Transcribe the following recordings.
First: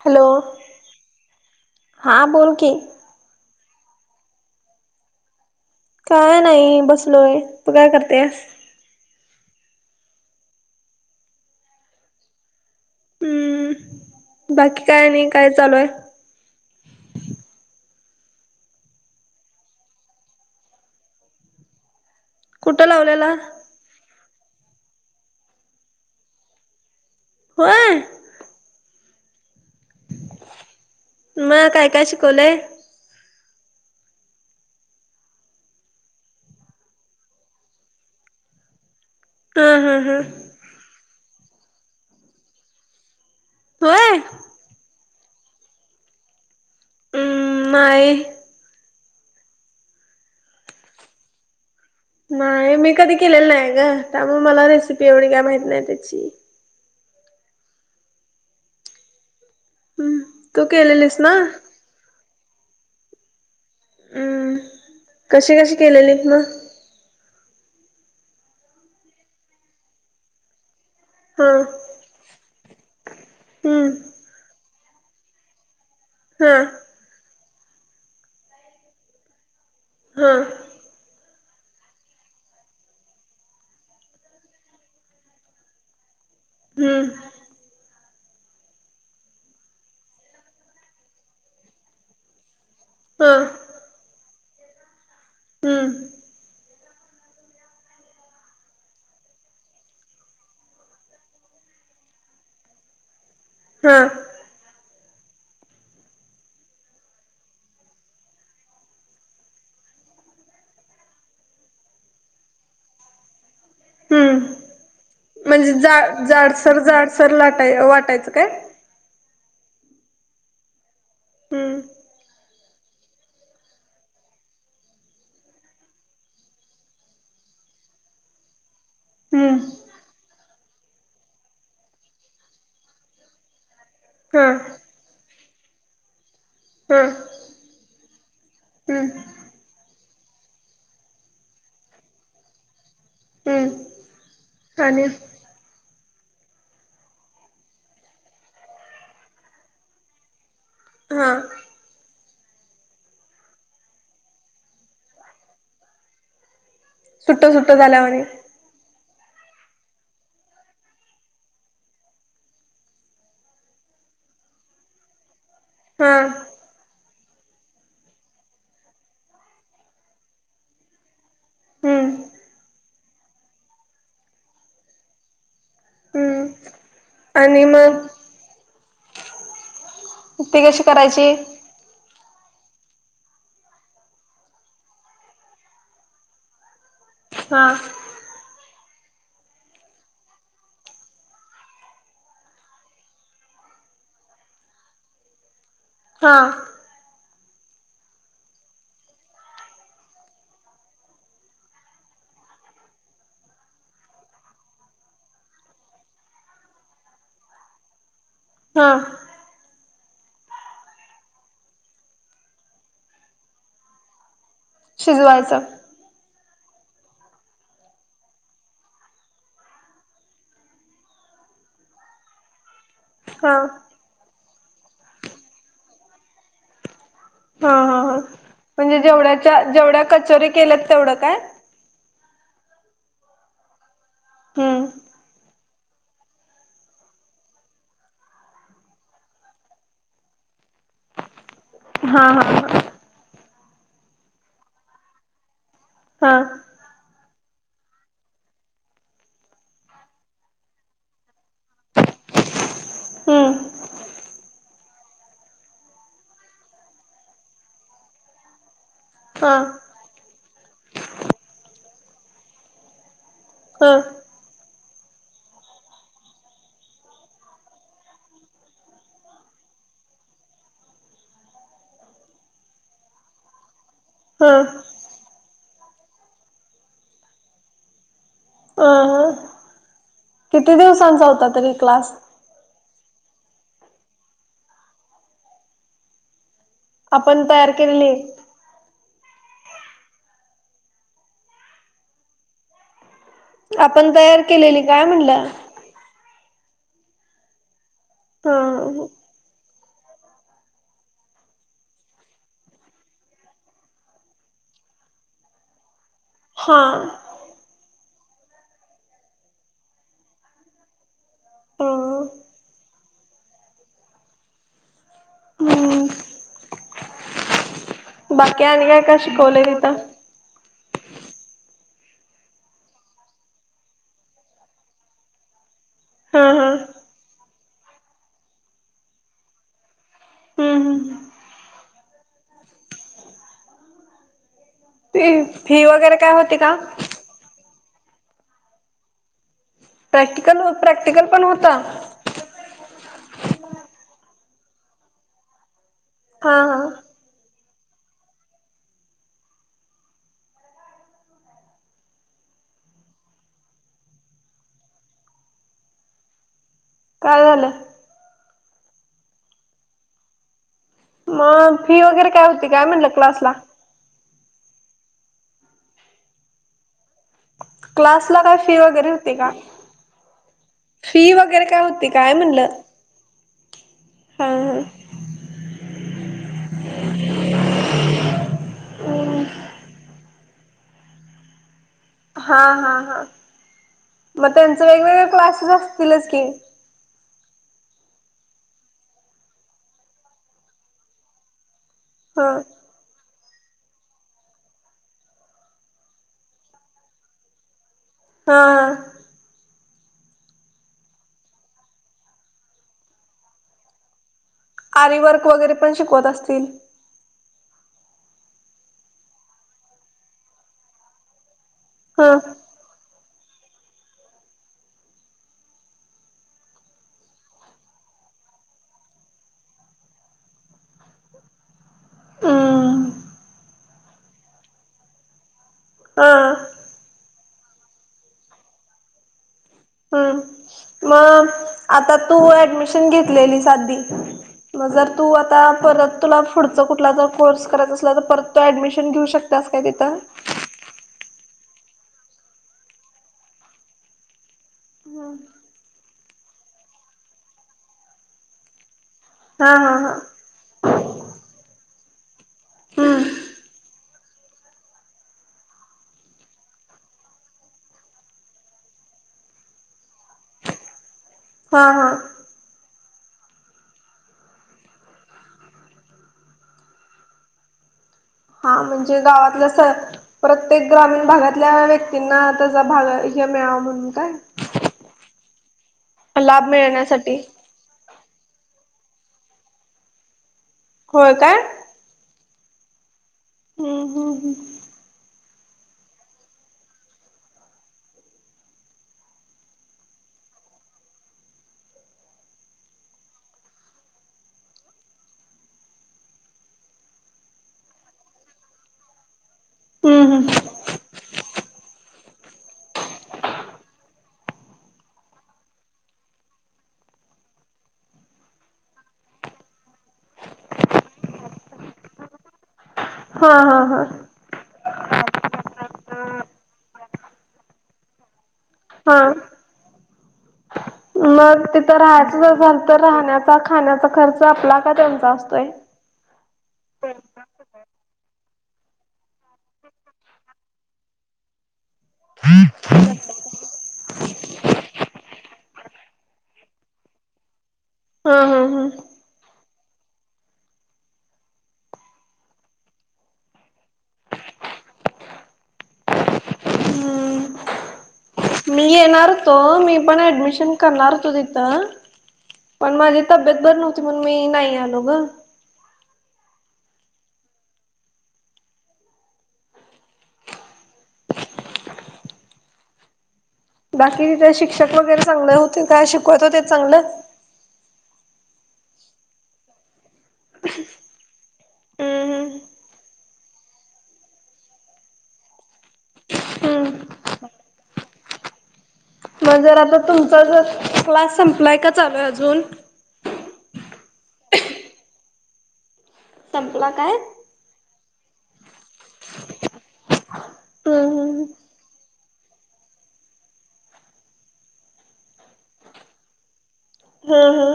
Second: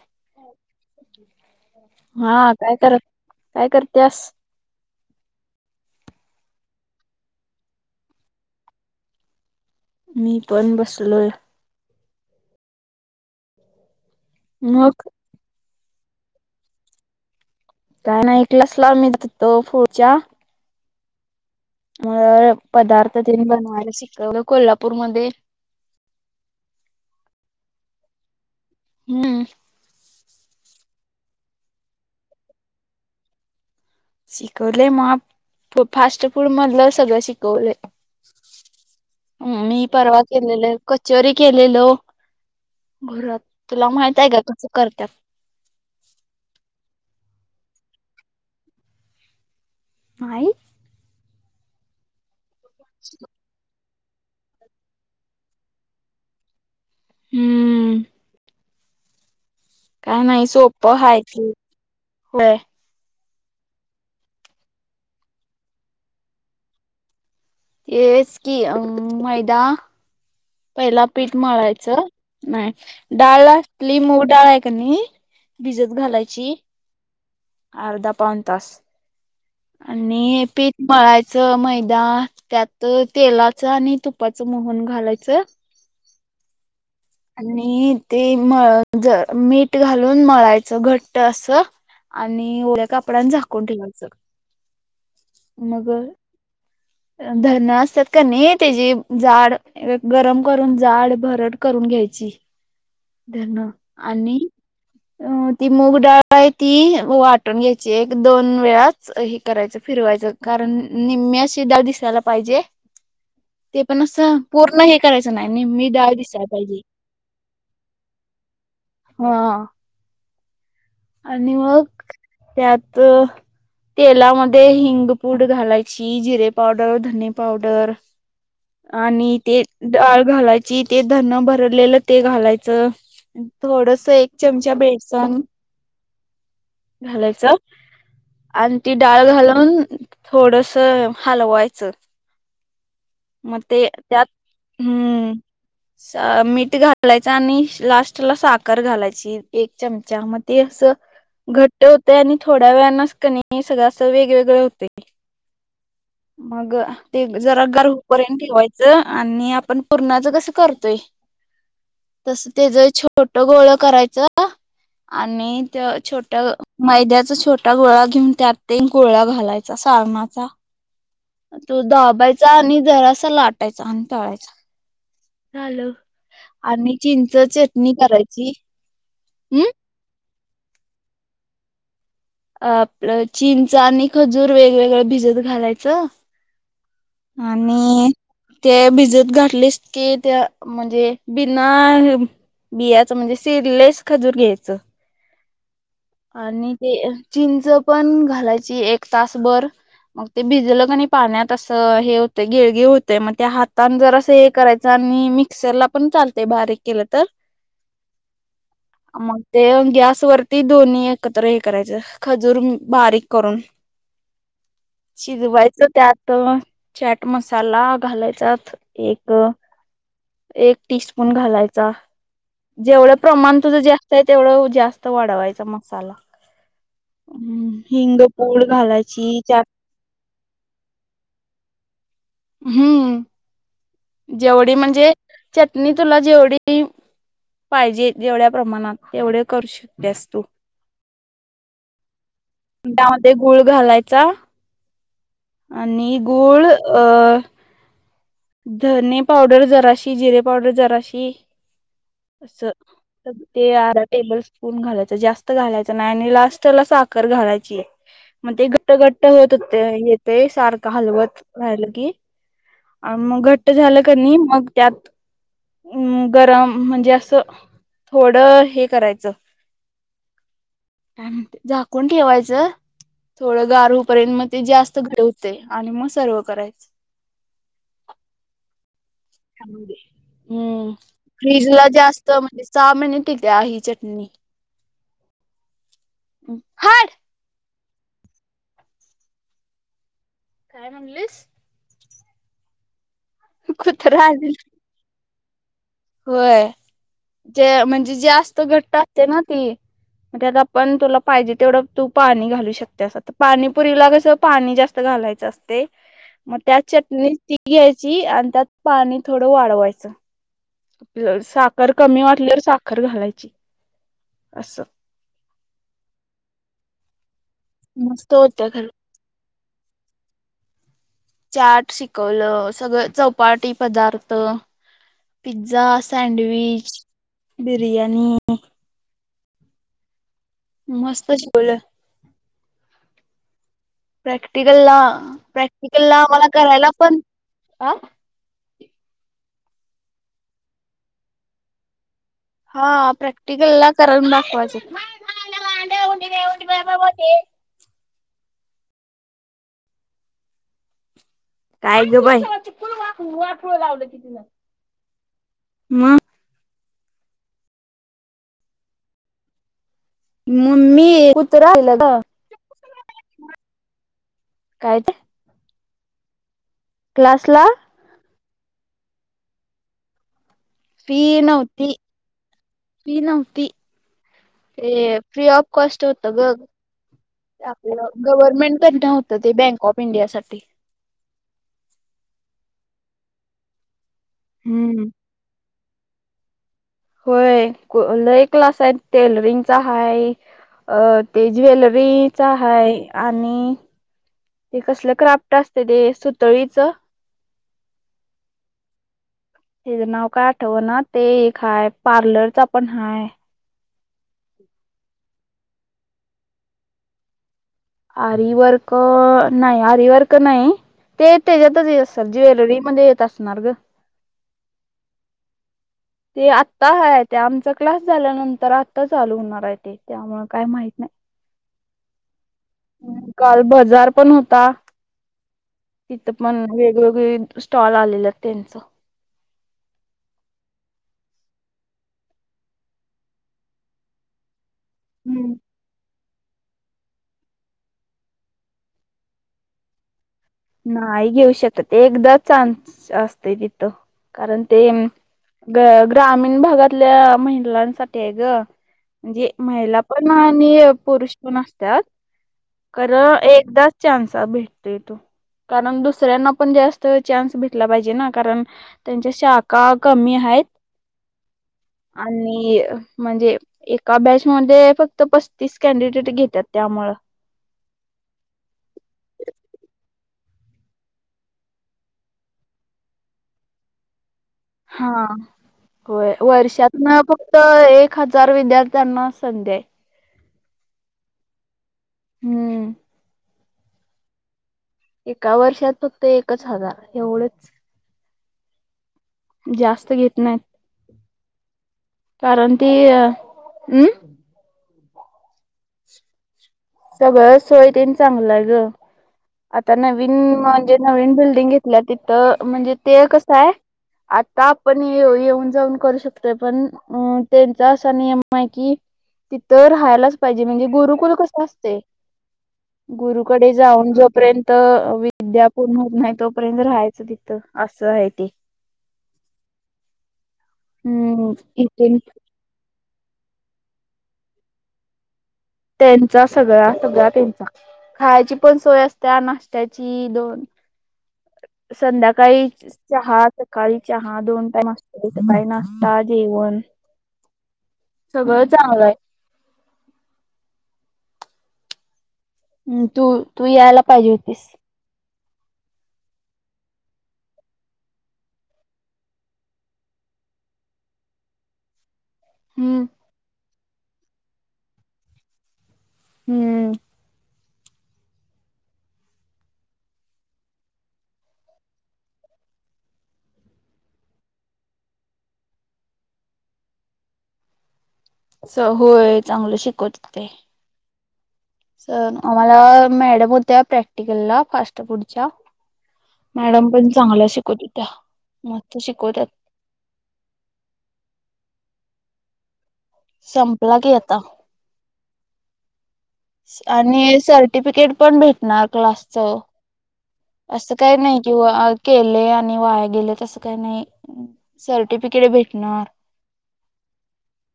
Hello हा बोल की काय करत काय करतेस काय नाही बसलोय... तू काय करतेस. मी पण बसलोयं. हम्म... बाकी मग काय आणि काय चालूय. काय नाही क्लासं लावून [unintelligible] फूड च्या. मगं कुठं पदार्थ लावलेला ते बनवायला शिकवता- कोल्हापूरमध्ये. होय.. हम्. मगं काय काय शिकवलंय? शिकवले मग.. फास्ट फूड मधलं सगळं शिकवले. [inaudible] ह ह्म्म्म.. मी ह ह परवा केलेलो... कचोरी केलेलो घरात. तुला होय माहित आहे का... कस करतेत. हम्... नाही. नाहीई... नाही मी कधी केलेलं नाही ग... त्यामुळे मला रेसिपी एवढी काय माहती नाही त्याची. हम्म.. हम्म काय नाही तू सोपं केलेलीस हाय ना ते... बरं. हम्म... कशी कशी केलेलीत मग. तेचं की... अ मैदा.. पहिला पीठ हा मळायचं. नाही... डाळ हम्म असली मूग डाळाय. हायकी नाय भिजत घालायची. हा अर्धा पाऊनतास. हा आणि पीठ मळायचं मैदा त्यात तेलाच आणि तुपाचं. मोहन घालायचं. हम्म.. आणि ते मळ-ज मीठ घालून मळायचं घट्ट असं. आणि ओळ्या कापड्यांने हा झाकून ठेव्हायचं. हम्म मग... भरड असतात का नाही, त्याची जाड गरम करून जाड भरड कर. करून घ्याची हा आणि- अ ती मूग डाळ आहे ती वाटून घ्यायची एक दोन वेळाच. करायचं फिरवायचं कारण निम्ममीशी डाळ दिसायला पाहिजे. ते पण अस हम्म पूर्ण हे. करायचं नाही. म्हणजे निम्मी जा अशी दिसयाला जाडसर पाहिजे. जाडसर लाटाय वाटायचं काय हा.. आणि हम्म मग त्यात. तेलामध्ये हिंगपूड घालायची. जिरे पावडर, धनी पावडर. आणि हम्म ते डाळ घालायची. ते धण भरडलेलं ते घालायचं. थोडस एक हा चमचा बेसन. हा घालायचं. आणि ती हम्म डाळ घालून थोडस हलवायचं. म ते त्यात. कान [inaudible] हम्म मीठ घालायच आणि लास्ट ला साखर घालायची एक चमचा मग ते. अस हा घट्ट होत आणि थोड्या वेळनाच कणी सगळं अस वेगवेगळं होते. मग ते सुट्ट जरा सुट्ट गार झाल्यावाणी होपर्यंत ठेवायचं. आणि आपण पूर्णाच कसं करतोय. तस तेच छोट गोळ करायचं आणि हा छोट्या मैद्यात छोटा गोळा घेऊन त्यात गोळा घालायचा सारणाचा. तो हम्म दाबायचा आणि जरासा लाटायचा आणि तळायचा. चाल हम्म आणि चिंच आणि चटणी मग करायची हम्. ते कशी करायची. आपलं चींच आणि खजूर वेगवेगळं भिजत घालायचं. हा आणि ते भिजत घातलेस की त्या म्हणजे बिना बियाचं म्हणजे स्लीवलेस खजूर घ्यायचं. हा आणि ते चिंच पण घालायची एक तासभर मग ते भिजलं क आणि पाण्यात असं हे होतं गिळगी होतेय मग त्या हातान जर असं हे करायचं. आणि मिक्सर ला पण चालतय बारीक केलं तर हा मग ते गॅस वरती दोन्ही एकत्र हे करायचं खजूर बारीक करून शिजवायचं त्यात तर चॅट मसाला घालायचा एक एक टीस्पून घालायचा. जेवढं हा प्रमाण तुझं जास्त आहे. तेवढं जास्त वाढवायच मसाला हा हम् हा हा हिंगपूर म्हणजे घालाची चार जेवढ्याच्या जेवढ्या कचोरी केल्यात तेवढं काय हम्म. जेवढी म्हणजे हम्म चटणी तुला जेवढी पाहिजे जेवढ्या प्रमाणात तेवढे करू शकतेस तू हा हा त्यामध्ये गुळ घालायचा. आणि हा गूळ अ धने पावडर जराशी जिरे पावडर जराशी अस तर हम्म ते अर्धा टेबल स्पून घालायचं जास्त घालायचं नाही. आणि लास्टला साखर घालायची आहे. मग ते घट्ट घट्ट होत हा होते येते सारखं हलवत रायलं कीही मग घट्ट हा झालं क नाही मग त्यात अम् गरम म्हणजे असं थोडं हे करायचं. झाकून ठेवायचं थोडं गारू र्यंत मग ते हा जास्त घेवते आणि मग सर्व करायच. अ ह किती म्म दिवसांचा होता फ्रीज तरी ला क्लास जास्त म्हणजे चहा मेने टिक्या ह चटणी हाय आपण तयार केली. काय म्हणलीस. आपण कुत्रा तयार आधी केलेली काय म्हटलं. जे म्हणजे जे असत घट्ट ह असते ना ती आता आपण तुला पाहिजे तेवढं तू पाणी घालू शकते. अस तर पाणीपुरीला कस पाणी जास्त घालायच. च असते. मग त्या हा चटणी त घ्यायची, आणि त्यात पाणी थोडं वाढवायचं. अ साखर कमी वाटल्यावर साखर घालायची असं. मस्त हम्म होत्या खरं बाकी्याया कश गॉलेज ब [unintelligible] चाट शिकवलं सगळं चौपाटी पदार्थ पिझ्झा हा हा सँडविच बिरयानी हम्म मस्त शिकलोय. प्रॅक्टिकलला हम् फी प्रॅक्टिकल वगैरे ला काय मला होती का करायला पण प्रॅक्टिकल प्रॅक्टिकल पण होत? हा प्रॅक्टिकलला करून दाखवायच. हा हा काय ग बाई? म! काय झालं? मम्मी कुत्रा अं, आलेलं फी ग वगैरे काय होती काय म्हणलं क्लासला? काय ते? क्लासला ला काय फी वगैरे होती का? फी वगैरे काय होती काय म्हणलं? फी नव्हती हा ते फ्री ऑफ कॉस्ट होत ग, आपलं गव्हर्नमेंट कडनं हुत ते बँक ऑफ इंडिया साठी. ते. हा, हा, हा मग त्यांच हम्म वेगवेगळ क्लासेस असतीलच की? होय, लय एक क्लास आहे टेलरिंगचा आहे, ज्वेल रीच ह हाय, आणि ते कसलं क्राफ्ट असतेय ते सुतळीच हा! त्याचं नाव काय आठवना ते एक हाय, पार्लरचा पण हाय. आरीवर्क वगैरे पण शिकवत असतील? आरीवर्क अं नाही, आरीवर्क नाही ते तेच्यातच ह असन, ज्वेलरी मध्ये येत असणार गं. ते आत्ता ह आहे ते आमचा क्लास झाल्यानंतर आत्ता चालू होणार आहे, ते त्यामुळं काय माहित नाई.. हम. काल बजार पण होता, तिथ हा पण वेगवेगळी स्टॉल आलेला तेनच. हम, मग आता तू ऍडमिशन घेतलेलीस आधी मग जर तू हम्म आता परत तुला पुढचा कुठला जर कोर्स करायचा असला, तर परत तू ऍडमिशन घेऊ शकतास काय तिथं? नाही घेऊ शकत, ते, एकदा चान्स असतय तिथं, कारण ते ग ग्रामीण भागातल्या महिलांसाठी आहे गं. म्हणजे, हा हा महिला हा पण आणि पुरुष पण असत्यात, खर हम्म एकदाच चान्स भेटतोत तो. कारण दुसऱ्यांना पण जास्त चान्स भेटला पाहिजे ना, कारण त्यांच्या शाखा कमी आहेत. हा हा आणि म्हणजे, एका बॅचमध्ये फक्त पस्तीस कॅनडिडेट घेत्यात त्यामुळं [inaudible] हां, म्हणजे गावातलं सर प्रत्येक ग्रामीण भागातल्या, व्यक्तींना त्याचा भाग हे मिळावा म्हणून काय? हां, होय लाभ वर्षातन मिळण्यासाठी फक्त एक हजार विद्यार्थ्यांना संधी आय. होय काय? हम्म. हम्म, हम्म, हम्! एका वर्षात फक्त एकच हजार. एवढंच! जास्त घेत नाहीत. कारण ती अ, म्. सगळं सोय तेन चांगलं आहे ग, आता हम्म नवीन अं हम्म म्हणजे नवीन बिल्डिंग घेतल्या तिथं, म्हणजे ते कसं आय आता आपण ये येऊन जाऊन करू शकतोय, पण अ त्यांचा असा नियम आहे किऽऽ तिथंऽ राहायलाच पाहिजे, म्हणजे गुरुकुल कस असऽऽ हा गुरुकडे हा हा जाऊन जोपर्यंतऽ त विद्या पूर्ण होत नाही, तोपर्यंत राहायचं तिथंच, असं आहे तेऽ हा [unintelligible] तिथं राहायचं जर झाल तर राहण्याचा खाण्याचा खर्च आपला का त्यांचा असतोय. त्यांचा सगळा सगळा्या त्यांचा खायची पण सोय असत नाशत्याची दोन. [inaudible] संध्याकाळी चहा सकाळी चहा दोन टाईम असतयं सकाळी नाश्ता जेवण. [unintelligible] हा हा सगळं हा चांगलं आहे. हम् तू तू यायला पाहिजे होतीस. हम्म मी येणार होतो मी पण ऍडमिशन करणार होतो तिथं. पण हम्म माझी तब्येत बर नव्हती म्हण मी नाही आलो ग. हम्म बाकी शिक्षक वगैरे चांगलं होते का शिकवत होते चांगलं. स होय चांगलं शिकवत. ते [unintelligible] हम्म मग त्या प्रॅक्टिकलला फास्ट फूडच्या. मॅडम पण चांगला शिकवत हो त्या म. मजर आता तुमचा ज क्लास संपलाय का चालूय अजून. संपला की आता. संपला काय? आणि सर्टिफिकेट पण भेटणार क्लास च. असं हम्म काही हम्म नाही किंवा के. आणि वाया गे त काही नाही सर्टिफिकेट भेटणार. हा हा.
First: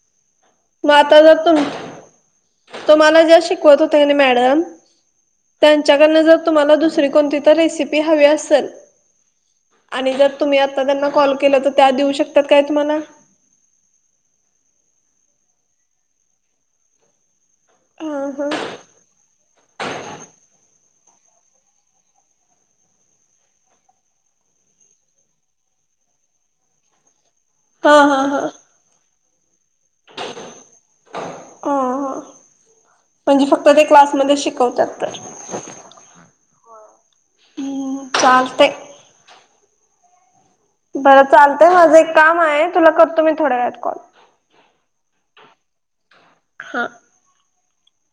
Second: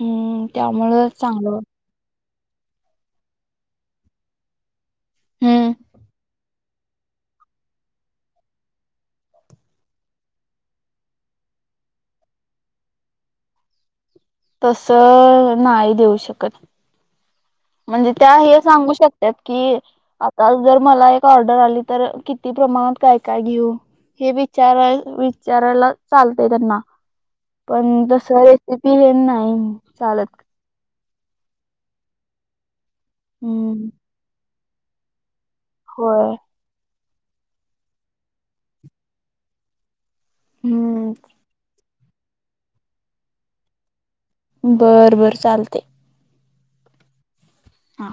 हम्म त्यामुळं माता जातो चांगलं ना. त मला ज्या शिकवत होत मॅडम हम्म त्यांच्याकड ज. तुम्हाला दुसरी कोणती तर रेसिपी हवी असेल. आणि जर तुम्ही आता त्यांना कॉल केला तर त्या देऊ शकतात काय तुम्हाला. तस नाही देऊ शकत. म्हणजे हां त्या हां हे सांगू शकतात की आता जर. मला एक ऑर्डर आली तर किती प्रमाणात काय काय घेऊ. हे विचाराय विचारायला चालतय त्यांना. पण हां हां तस हां रेसिपी हे नाही चालत. अ म्हणजे फक्त ते हम्म क्लासमध्ये शिकवतात तर. होय. हम्म चालते. हम्म बरं चालतय माझं एक काम आहे तुला करतो मी थोड्या वेळात कॉल. बर बर चालते. हा. हा.